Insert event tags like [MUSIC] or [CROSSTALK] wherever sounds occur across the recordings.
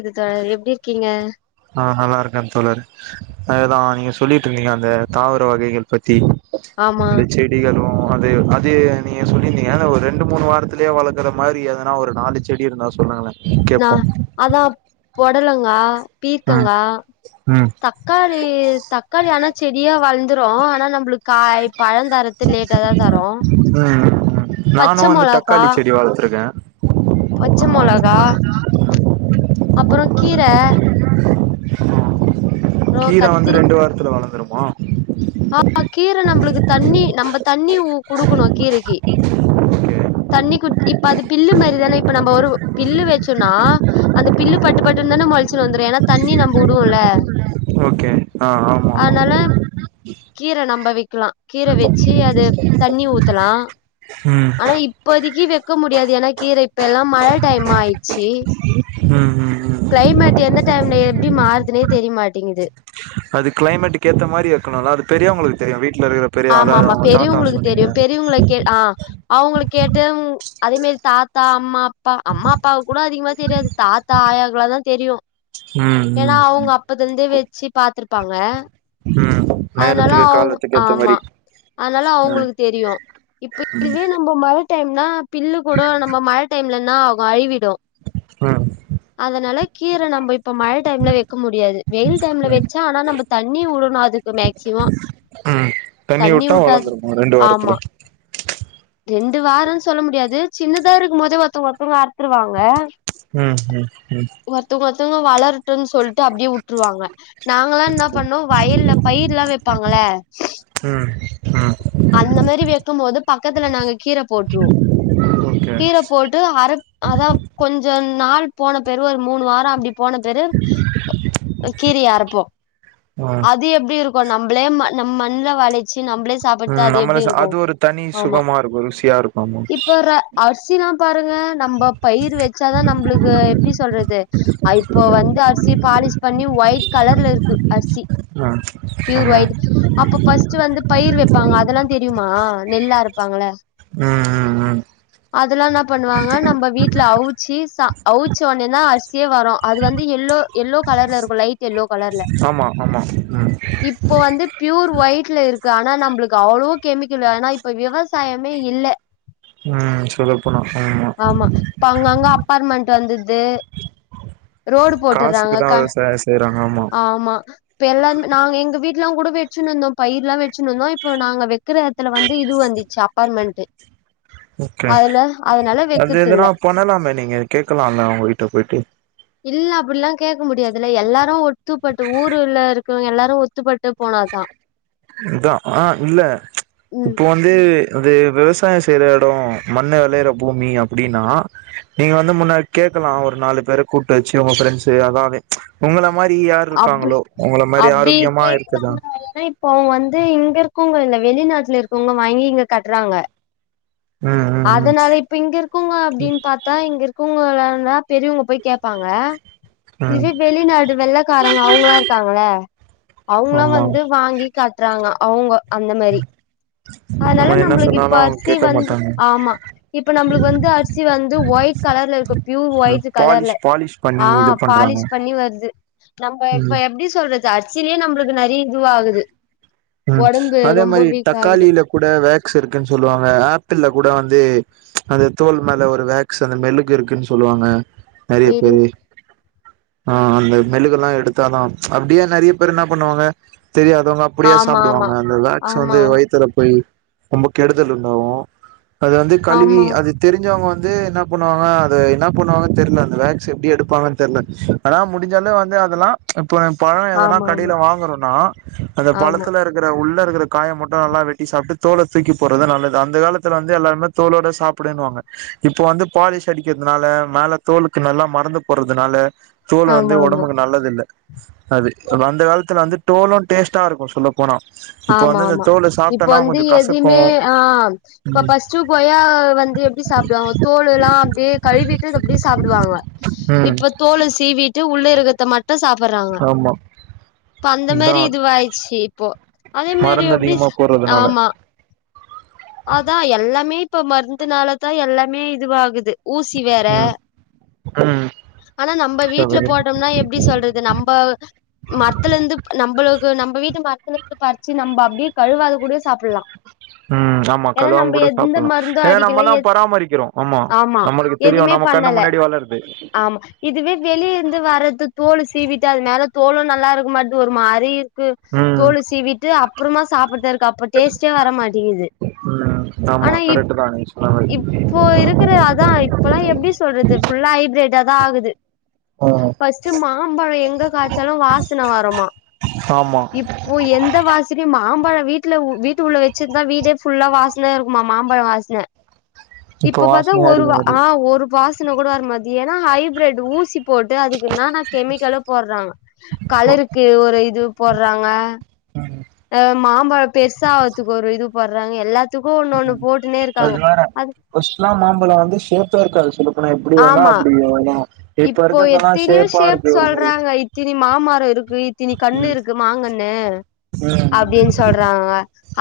இதுக்க எப்டி இருக்கீங்க? ஆ நல்லாருக்கே தோழர் அததா நீங்க சொல்லிட்ருந்தீங்க அந்த தாவர வகைகள் பத்தி ஆமா அந்த செடிகளு அது அ து நீங்க சொல்லிந்தீங்க த ஒர் ரெண்டு மூணு வாரத்துலயே வளக்குற மாரி எதனா ஒரு நாலு செடி இருந்தா சொல்லுங்களே நா கேப்போ அதா பொடலங்கா ம் பீர்க்கங்கா ம் தக்காளி தக்காளி ஆனா செடியா வள் த்துறோ ஆனா நம்ப்ளுக் காய் பழந்தரது லேட்டா தா தரு ம் ம் பச்ச நானு வந்து மொளகா தக்காளி செடி வளர்த்துருக்கே பச்ச ஆமா மொளகா ஆமா அப்பறோ கீர ஆ அப்றோ கீர வந்து கத்திரி ரெண்டு வாரத்துல வளர்ந்துரு ஆ ஆ கீர நம்மளுக்கு தண்ணி நம்ம தண்ணி குடுக்கணு கீரைக்கு ஓகே தண்ணி கு இப்ப அது பில்லு மேரிதான இப்ப நம்ம ஒரு பில்லு வச்சன்னா அந்த பில்லு பட்டுப்பட்டுன்னந்தான மொளச்சி வந்துரு ஏன்னா தண்ணி நம்ப உடுவோம்ல ஓகே ஆ ஆமா ஆமா கீர நம்ப விக் க்லா கீர வச்சி அத தண்ணி ஊத்தலா ம் ஆனா இப்போதி கீ வெக்க முடியாது ஏனா கீர இப்பல்லா மழ டைம் ஆயிச்சி ம் ம் ம் கிளைமேட் எந்த டைம்ல எப்பிடி மாறுதுனே தெரிமாடேங்குது அது கிளைமேட்டுக்கு ஏத்த மாரி வைக்கணுல்ல அது பெரியவங்களுக்கு தெரியு வீ ஆமா ஆமா பெரியவங்களுக்கு தெரியு பெரியவங்க கேள் ஆ அவுங்குளு கேட்டு அதே மேரி தாத்தா அம்மா ப்பா அம்மா அப்பா கூட அதிகமா தெரியாது தாத்தா ஆயாக் இவ்ளாதா தெரியு ம் ஏனா ம் ம் அவுங்க அப்பதுந்தே வெ சி பாத்துருப்பாங்க ம் அதனால நேரத்துக்கு அவுங் காலத்துக்கு ஏத்த மாரி ஆமா அதனால ம் அவுங்களுக்கு தெரியு இப்ப ம் இதுவே நம்ம மழ டைம் நா பில்லு கூடோ நம்ப மழ டைம்ல ன்னா ஆகு அய்வி டு ம் அதனால கீர நம்ப இப்ப மழ டைம்ல வெக்க முடியாது வெயில் டைம்ல ம் வச்சா ஆனா நம்ப தண்ணிவுடனு அது ம் தண்ணி உட்டா விட்டாது வளர்ந்துருக்கு ரெண்டு ஆமா வாரத்துல ரெண்டு வாரன் சொல்ல முடியாது சின்னதா இருக்கு மோதே ஒருத்தவங்க ஒருத்தவங்க அறுத்துருவாங்க ம் ம் ம் வளர் டுன் சொல்ட்டு அப்பிடியே உட்ருவாங்க நாங்களா என்னா பண்ணோ வயல்ல பயிர்லா வெப்பாங்கள ம் ம் அந்த மாரி வெக்கு போது பக்கத்துல நாங்க கீர போட்ருவோ ஓகே கீர போட்டு அர அதா கொஞ்ச நாள் போன பெருவு ஒரு மூணு வார அப்பிடி போன பெரு கீரிய அரப்போ ம் அது எப் திருக்கோ நம்பளே ம நம் மண்ணுல வலச்சி தி நம்பளே சாப்பறது ம் அது நம்மள எப்டி அது இருக்கும் ஒரு தனி ஆமா சுகமா இருக்கு ருசியா இருக்கு இப்போ ர அர்சிலா பாருங்க நம்ப பயிரு வச்சாதா நம்பளுக்கு எப்டி சொல்றது இப்ப வந்து அர்சி பாலி்ஸ் பண்ணி ஒய் கலர்ல இருக்கு அர்சி பியூர் ஆமா ஒய்ட் அப்ப பஸ்ட்டு வந்து பயிரு வெப்பாங்க அதல்லா தெரியுமா நெல்லு அரப் பாங்கள ம் ஆமா ம் ம் அதல்லா என்னா பண்ணுவாங்க நம்ப வீட்ல அவுச்சி ச அவச்ச ஒன்னேதா அரி சியே வரும் அது வந்து எல்லோ எல்லோ கலர்ல இருக்கும் லைட் எல்லோ கலர்ல ஆமா ஆமா ம் இப்போ வந்து பியூர் ஒயிட்ல இருக் கு ஆனா நம்பளுக்கு அவ்ளோ கெமிக்கல் ஆனா இப்ப விவசாயமே இல்ல ம் சொல்லப்போனா ஆமா இப்ப அங்கங்க அப்பார்மெண்ட்டு வந்துருது ரோடு காசுக்கு போட்டறாங்க தா க விவசாய செய்யறாங்க ஆமா எல்லாருமே நா எங்க வீட்லா கூட வெச்சினுந்தோ பயிர்லா வச்சினுருந்தோ இப்போ நாங்க வெ க்கிற எடத்துல வந்து இது வந்துச்சி அபார்ட்மெண்ட்டு ஓகே அது வெக்கத்தில்ல. எதுனா பண்ணலாமே நீங்க கேக்கலா இல்ல அவங்க கிட்ட போயிட்டு இல்ல அப்டிலா கேக்க முடியாதுல்ல எல்லாரு ஒத்துப்பட்டு ஊர் ருல்ல இருக்கவங்க எல்லாரு ஒத்துப்பட்டு போனாதா இதா ஆ இல்ல ம். இப்போ வந்து இந்து விவசாய செய்ற எடோ மண்ணு வெளயற பூமி அப்டின்னா நீங்க வந்து முன்னாடி கேக்கலா ஒரு நாலு பேர கூட்டு வச்சி உங்க ஃப்ரண்ட்ஸ் அல்லாமே உண்மதா மாரி யார் அப்டி இருக்காங்களோ ஒங்கள மாரி அப்டி ஆரோக்கியமா இருக்குதா து இங்க இருக்கவங்க இல்ல வெளிநாட்டுல இருக்கவங்க வாங்கி இங்க கட்டறாங்க ம் ம் அதனால இப்ப இங்க இருக்கவுங்க அப்டின் பாத்தா இங்க இருக்கவுங் இவங்கலாருந்தா பெரியவங்க போய் கேட்பாங்க ம் ம் இதுவே வெளிநாடு வெள்ள க்காரங்க அவங்களா இருக்காங்க இல்ல அவுங்களா ஆமா வந்து வாங்கி கட்றாங்க அ அவுங்க அந்த மேரி அதனால நம்ம என்ன நம்பளுக்கு இப்ப சொன்னாலு அரிசி கேக்க வந்து மாட்டாங்க ஆமா இப்ப நம்பளுக்கு வந்து அரிசி வந்து ஒயிட் கலர்ல இருக்கும் ப்யூர் ம் ஒயிட்டு கலர்ல பாலிஷ் பாலிஷ் ஆ பண்ணி இது பண்றாங்க பாலிஷ் பண்ணி வருது நம்ப ம் இப்ப எப்டி சொல்றது அரிசிலே நம்பளுக்கு நறயா இதுவாகுது ம் ஒடம்பு அதே ரொம்ப மாரி வீக் ஆகுது தக்காளியில கூட வேக்ஸ் இருக்குன் சொல்லுவாங்க ஆப்பிள்ள கூட வந்து அந்த தோல் மேல ஒரு வேக்ஸ் அந்த மெலுகு இருக்குன்னு சொல்லுவாங்க நறைய சேரி பேரு ஆ அந்த மெலுக எல்லா எடுத்தாதாஅ அப்டியே நறைய பேர் என்ன பண்ணுவாங்க தெரியாதவங்க அப்டியா ஆமா ஆமா சாப்டுவாங்க அந்த வேக்ஸ் வந்து ஆமா வயித்துல போய் ரொம்ப கெடுதல் உண்டாவும் அது வந்து கழுவி ஆமா அது தெரிஞ்சவுங்க வந்து என்ன பண்ணுவாங்க அது என்ன பண்ணுவாங்கன்னு தெரியல அந்த வேக்ஸ் எப்டி எடுப்பாங்கன்னு தெர்ல ஆனா முடிஞ்சளவு வந்து அதெல்லாம் இப்போ பழம் எதனா ஆமா ஆமா கடியில வாங்குறோம்னா அந்த ஆமா பழத் உள்ள இருக்கிற காய மட்டும் நல்லா வெட்டி சாப்ட்டு தோல தூக்கி போடுறது தான் நல்லது அந்த காலத்துல வந்து எல்லாருமே தோளோட சாப்டுன்னுவாங்க இப்ப வந்து பாலிஷ் அடிக்கிறதுனால மேல தோலுக்கு நல்லா மருந்து போடுறதுனால தோல் வந்து ஆமா ஆமா ஒடம்புக்கு நல்லது இல்ல அது அந்த காலத்துல வந்து தோலும் டேஸ்ட்டா இருக்கும் சொல்ல போனா இப்ப ஆமா வந்து இந்த ஆமா தோல இப்ப சாப்ட்டோனா வந்து கொஞ்சோ கசக்கு எதுமே ஆ இப்ப ம் பஸ்ட்டு கொய்யா வந்து எப்படி சாப்பிடுவாங்க தோல எல்லாம் அப்படியே கழுவிட்டு அப்படியே சாப்பிடுவாங்க ம் இப்ப தோல் சீவிட்டு உள்ள இருக்கத்தை மட்டும் சாப் பறாங்க ஆமா இப்ப அந்த இதா மாரி இதுவாயிச்சு இப்போ அதே மாரி மருந்து எப்டி அதிகமா போடுறதுனால ஆமா அதா எல்லாமே இப்ப மருந்துனால தான் எல்லாமே இதுவாகுது ஊசி வேற ம் ம் ஆனா நம்ம வீட்டுல சகோதரி போட்டோம்னா எப்படி சொல்றது நம்ம மரத்தல இருந்து நம்மளுக்கு நம்ம வீட்டு மர த்துல இருந்து பறிச்சு நம்ம அப்படியே கழுவாத கூட சாப்பிடலாம் ம் ஆமா கழுவாம கூட சாப்பிடலாம் மருந்து ஏன்னா அடிக்கல எ நம்மதான் பராமரிக்கிறோம் ஆமா நம்மளுக்கு தெரியும் எதுமே நம்ம கண்ணு பண்ணல முன்னாடி வளர்ருது ஆமா இதுவே வெளிய இருந்து வர்றது தோலு சீவிட்டு அது மேல தோலும் நல்லா இருக்கு மாட்டது ஒரு மாரி இருக் கு ம் தோல சீவிட்டு அப்புறமா சாப்பிடுது இருக்கு அப்ப டேஸ்ட்டே வர மாட்டிங்குது ம் ஆமா ஆனா இப் கரெக்ட் தா நீங்க சொன்ன மாரி இப்போ இருக்கிறது அதான் இப்பல்லாம் எப்படி சொல்றது ஃபுல்லா ஹைபிரட் இத தான் ஆகுது ம் ஃபர்ஸ்ட்டு மாம்பழம் எங்க காய்ச்சாலும் வாசனை வருமா ஆமா இப்போ எந்த வாசனையும் மாம்பழம் வீட்டுல வீட் ட்டு உள்ள வச்சிருந்தா வீடே ஃபுல்லா வாசனையா இருக்குமா மாம்பழம் வாசனை இப்ப பாத்தா வாசனையா ஒரு அடிக்கும்போது ஆ ஒரு வா சனை வார் மதி ஏன்னா ஹைப்ரிட் ஊசி போட்டு அதுக்குன்னா நான் கெமிக்கலும் போடுறாங்க கலருக்கு ஒரு இது போடுறாங்க ம் ஆ மாம்பழம் பெருசா ஆவதுக்கு ஒரு போடுறாங்க எல்லா உம் அது வேற பஸ்லா மாம்பழ வந்து சேப்பே இருக்காது அப்புனா எப்டி வேணா ஆமா அப்டி வேணு இப்ப இப்போ இருக்கதல்லா எத்தினியோ ஷேப்பா இருக்கு ஒரு மாரி இருக் இத்தனி கண்ணு ம் இருக்கு மாங்கண்ணு ம் அப்டின்னு சொல்றாங்க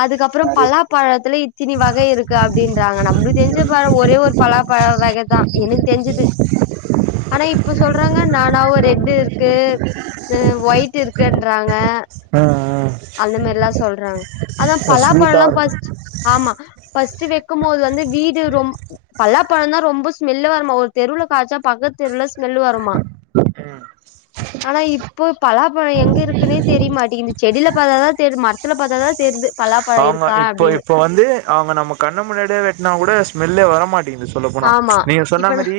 அதுக்கப்பறோ நெறைய பலாப்பழத்துல இத்திணி வகை இருக்கு அப்டின்றாங்க நம்மள தெரிஞ்ச பழ ஒரே ஒரு பலாப்பழ வகைதா எனக்கு தெரிஞ்சுது ஆனா இப்ப சொல்றாங்க நானாவு ரெ ன்டிர் க்கு ஒய்ட்டு இருக்குன்றாங்க ம் ம் அந்த மாதிரல்லா சொல்றாங்க அதா ஸ்வீட்டா பலாப்பழம்லா இருக்கு பஸ்ட்டுஆமா வச்சு வெக்கும் போது வந்து வீடு ரொம் பலாபழம் தா ரொம்ப ஸ்மெல்லு வருமா ஒரு தெருல காய்ச்ச பக்கத் தெருல ஸ்மெல்லு வருமா ம் ஆனா இப்போ பலாபழ எங்க இருக்குனே தெரியமாட்டேங்கு செடில பாத்தாதா மரத்துல பாத்தாதா தெர்து அவுங்க இப்போ இப்ப வந்து அவுங்க நம்ம கண்ணு முன்னாடியே வெட்னாக் கூட ஸ்மெல்லே வர மாட்டிய சொல்ல போனா ஆமா நீங்க சொன்ன இப்ப நா மாரி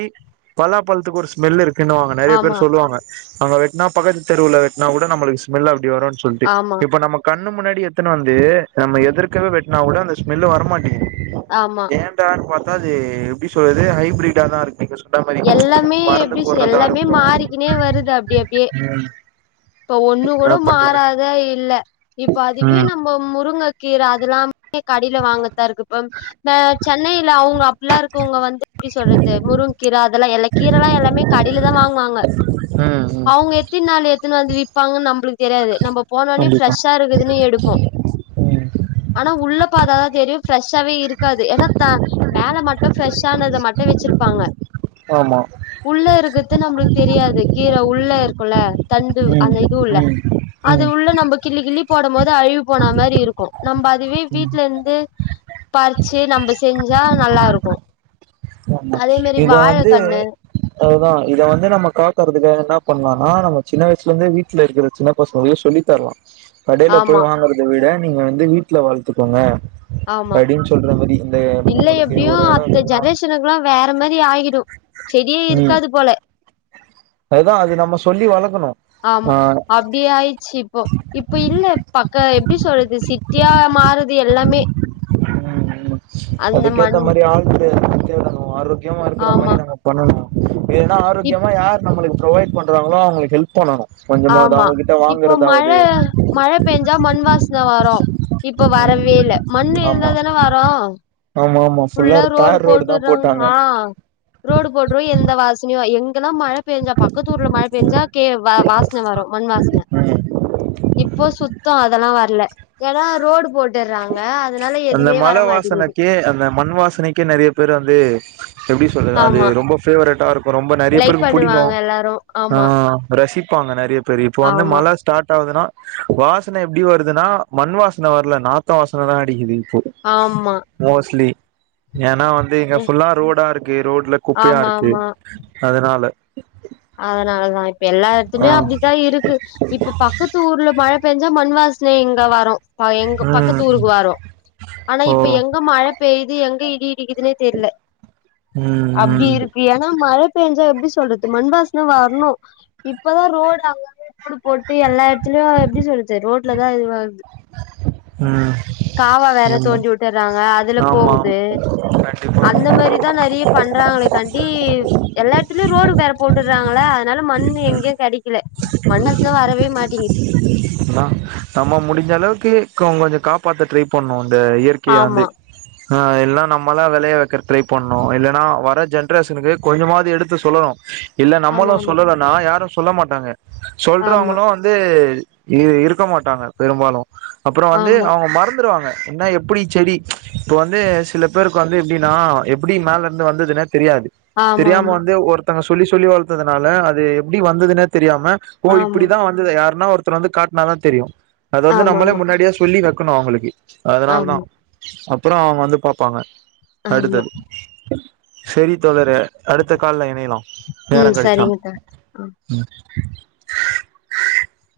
பலா பலா பழத்துக்கு ஒரு ஸ்மெல் இருக்கு கின்டுவாங்க நெறய பேர் ஆமா சொல்லுவாங்க அங்க வ நா பக்கத்து தெருவுல வெட்டுனா கூட நம்மளுக்கு ஸ்மெல் வருனு சொல்ட்டு ஆமா இப்ப நம்ம கண் கண்ணு முன்னாடி எடுத்துனு வந்து நம்ம எதிர்க்கவே வெட்னா கூட அந்த ஸ்மெல் வரமாட்டேங்குது ஆமா ஏன்டானு பாத் அதாவது எப்டி சொல்றது ஹைபிரிடா தா இருக்கு நீங்க சொன்ன மாரி எல்லாமே மருந்து எப்டி போடுறதா எல்லாமே இருக்கட்டு மாறிக்கினே வருது அப்டி அப்டியே ம் இப்ப ஒன்னு கூட என்ன பண்றது மாறாத இல்ல இப்ப அதுவே ம் நம்ம முருங்கக்கீர அதெல்லாமே கடயில வாங்றத்தா இருக்கு இப்போ சென்னையில அவுங்க அப்டில்லா இருக்கவங்க வந்து எப்டி சொல்றது முருங்கக்கீர அதெல்லா எல்லா கீர எல்லாமே கடையிலதா வாங்குவாங்க ம் ம் அவுங்க எத்தின் நாலு வந்து விப்பாங்கனு நம்மளுக்கு தெரியாது நம்ம போனோனே கண்டிப்பா ஃப்ரஷா இருக்குதுன்னு எடுப்போ ம் ஆனா உள்ள பாத்தாதா தெரியு ஃப்ரெஷ்ஷாவே இருக்காது ஏன்னா த மேல மட்டு ஃப்ரெஷ்ஷானத மட்டு வெச்சிருப்பாங்க ஆமா உள்ள இருக்கது நம்மளுக்கு தெரியாது கீர உள்ள இருக்குல தண்டு ம் அந்த இதுவுள்ள ம் அது ம் உள்ள நம்ம கிள்ளி கிள்ளி போடும் போது அழிவு போன மாரி இருக்கு நம்ப அதுவே ம் வீட்ல இருந்து பறிச்சு நம்ம செஞ்சா நல்லா இருக்கு அதே மாரி இத வந்து வாழக்கண்ணு அதுதா இத வந்து நம்ம காக்குறதுக்கு என்னா பண்ணலனா நம்ம சின்ன வயசுலேந்து வீட்ல இருக்கிற சின்ன பசங்களுக்கு சொல்லி தரலா கடேயில ஆமா போய் வாங்குறத விட நீங்க வந்து வீட்ல வளத்துக்கோங்க ஆமா படின்னு சொல்ற மாரி இந்த இல்ல ஒங்களுக்கு ஒரு இடோ இருந்ததுனா ஆயிரும் செடியே இருக்காது போல அப்பதா அது நம்ம சொல்லி வளக்கணு ஆமா ஆ அப்டி ஆயிடுச்சு இப்போ இப்ப இல்ல பக்க எப்டி சொல்றது சிட்டியா மாறது இது எல்லாமே அந்த அதுக்கேத்த மண் மாரி ஆளுங்க தேடணு ஆரோக்கியமா இருக்க மாரி ஆமா நாங்க பண்ணணு ஏன்னா இப் ஆரோக்கியமா யா நம்ளுக்கு பொரவைட் பண்றங்களோ அவுங்களுக்கு ஹெல்ப் பண்ணனு ஆமா இப்ப மழ மழ பேஞ்சா மண் வாசன வரு இப்ப ம் வரவே இல்ல மண் ஆமா இருந்தா தான வரோ ஆமா ஆமா ஃபுல்லா ரோடு தார் தா போட்டுறாங்க போட்டாங்க ஆ ரோடு போட்டுறோ எந் எந்த வாசனயு எங்க எங்கல்லா மழ பேஞ்சா பக்கத்தூர்ல மழ பேஞ்சா கே வாசன வரு மண் வாசன ம் இப்போ சுத்தோ அதெல்லா வரல ஏடோ ரோடு போட் விட்டுறாங்க அதனால அந்த எதுவுமே மழ வர மாட்டேங்குது வாசனைக்கே அந்த மண் வாசனைக்கே நெறய பேர் வந்து எப்டி சொல்றது அது ஆமா ரொம்ப பேவரட்டா இருக்கு இப்ப ரொம்ப நெறய லைக் பேருக்கு புடிக்கு பண்ணுவாங்க எல்லாரு ஆ ஆமா ரசிப்பாங்க நெறய பேரு இப்ப வந்து ஆமா மழ ஸ்டார்ட் ஆகுதுனா வாசன எப்டி வருதுன்னா மண் வாசன வரல நாத்த த்த வாசன தா அடிக்குது ஆமா மோஸ்ட்லி ஏன்னா வந்து இங்க ம் ஃபுல்லா ரோடா இருக்கு ரோட்ல குப்பையா ஆமா இருக்கு ஆமா அதனால அதனாலதா இப்ப எல்லா எடத்துலயு ஆ அப்டித்தா இருக்கு இப்ப பக்கத்து ஊர்ல மழ பேஞ்சா மண் வாசன இங்க வரு பாயு எங்க பக்கத்து ம் ஊருக்கு வாரு ஆனா ஓ இப்ப எங்க மழ பேய்து எங்க இடி இடிக்குதுனே தெர்ல அப்டி ம் இருக்கு ஏன்னா மழ பேஞ்சா எப்டி சொல்றது மண்வா சன வரணு இப்பதா ரோடு அங்கங்க ரோடு போட்டு எல்லா எடத்துலயு எப்டி சொல்றது ரோட்லதா இதுவாகுது ம் ம் காவா வேற ஆமா தோண்டி விட்டுறாங்க அ இதுல ஆமா போகுது கண்டிப்பா அந்த மாரி தா நெறய பண்றாங்களக்காண்டி எல்லா ஏடத்துலயு ரோடு வேற போட்டு டுறாங்கள அதனால மண்ணு எங்கேயே கெடைக்க இல்ல மண்வாசன வரவே மாட்டேங்குது நம்ம முடிஞ்ச அளவுக்கு கொஞ்சோ காப்பாத்த ட்ரை பண்ணுவோ இந்த இயற்கைய வந்து ஆமா ஆ எல்லாம் நம்மளா வெளய வெக்கற ட்ரை பண்ணனு இல்லைன்னா வர ஜென்ரேஷனுக்கு கொஞ்சமாவது எடுத்து சொல்லணு இல்ல ஆமா நம்மளு ஆமா சொல்லனா யாரு சொல்ல மாட்டாங்க சொல்றவங்களு வந்து இரு இருக்க மாட்டாங்க பெரும்பாலு அப்புறோ வந்து ஆமா ஆமா அவூங்க மறந்துருவாங்க என்னா எப்டி செடி இப்ப வந்து சில பேருக்கு வந்து எப்டின்னா எப்டி மேல இருந்து வந்ததுன்னே தெரியாது தெரியாம வந்து ஒருத்தவங்க சொன் சொல்லி சொல்லி வளத்ததுனால அது எப்டி வந்ததுனே தெரியாம ஓ ஆமா ஆமா இப்டிதா வந்தது யருன்னா ஒரு அப்றோ வந்து காட்னாதா தெரியு அது ஆமா வந்து ஆமா நம்மள ஆமா முன்னாடியா சொல்லி காட் இருக்கனும் அவுங்களுக்கு அதனால தான் ஆமா அப் அப்புறம் அவுங்க வந்து பார்ப்பாங்க ஆமா அடுத்தது சேரி தோழரே அடுத்த கால் லயன் போயரலாம் ம் நேரம் கெடச்சா சரிங்கக்கா ஆ ம் [INAUDIBLE]